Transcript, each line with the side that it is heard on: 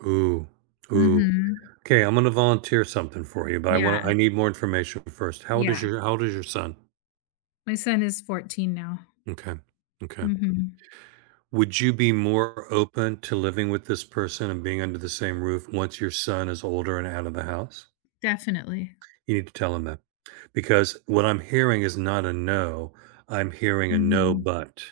right: eOoh, ooh,
left: Mhm.
right: 'kay, I'm gonna volunteer something for you, but I
left: Yeah.
right: wanna I need more information first. How old is
left: Yeah.
right: your how old is your son?
left: My son is 14 now.
right: M'kay, m'kay.
left: Mhm.
right: Would you be more open to living with this person and being under the same roof once your son is older and out of the house?
left: Definitely.
right: You need to tell him that because what I'm hearing is not a no. I'm hearing a no,
left: Mhm.
right: but.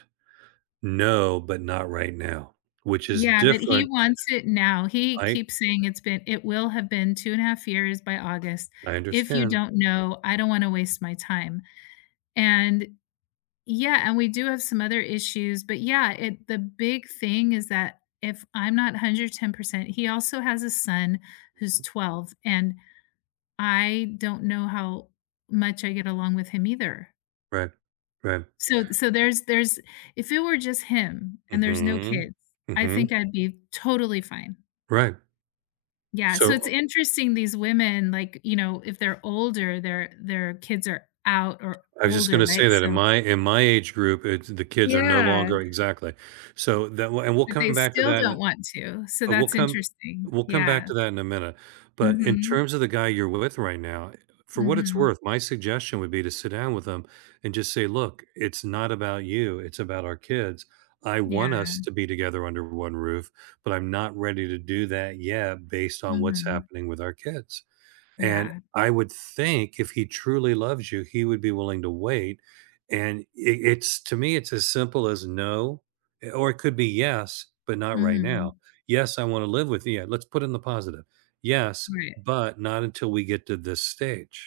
right: No, but not right now, which is
left: Yeah, but he
right: different.
left: wants it now. He
right: I
left: keeps saying it's bee it will have been 2 and a half years by August.
right: I
left: If you
right: understand.
left: don't know, I don't wanna waste my time. And yeah, and we do have some other issues. But, yeah, it the big thing is that if I'm not 110% he also has a son who's
right: Mhm.
left: 12, and I don't know how much I get along with him either.
right: Right, right.
left: So so there's there's if it were just him and there's no
right: Mhm,
left: kids, I think
right: mhm.
left: I'd be totally fine.
right: Right.
left: Yeah, so
right: So,
left: it's
right: uh
left: interesting, these women, like, you know, if they're older, their their kids are out or
right: I just
left: older,
right: gonna
left: right?
right: say that in
left: So
right: my in my age group, eh the kids are no
left: Yeah.
right: longer exactly. So that will and we'll
left: But they
right: come back to
left: still
right: that in a
left: don't want to. So
right: and we'll
left: that's
right: come
left: interesting,
right: we'll come back
left: yeah.
right: to that in a minute. But in
left: Mhm.
right: terms of the guy you're with right now, for what it's
left: Mhm.
right: worth, my suggestion would be to sit down with him and just say, "Look, it's not about you. It's about our kids. I want us
left: Yeah.
right: to be together under one roof, but I'm not ready to do that yet based on what's
left: Mhm.
right: happening with our kids" And
left: Yeah.
right: I would think if he truly loves you, he would be willing to wait. And it it's to me, it's as simple as no. Or it could be yes, but not right now.
left: Mhm.
right: "Yes, I want to live with you." Let's put in the positive. "Yes,
left: Right.
right: but not until we get to this stage."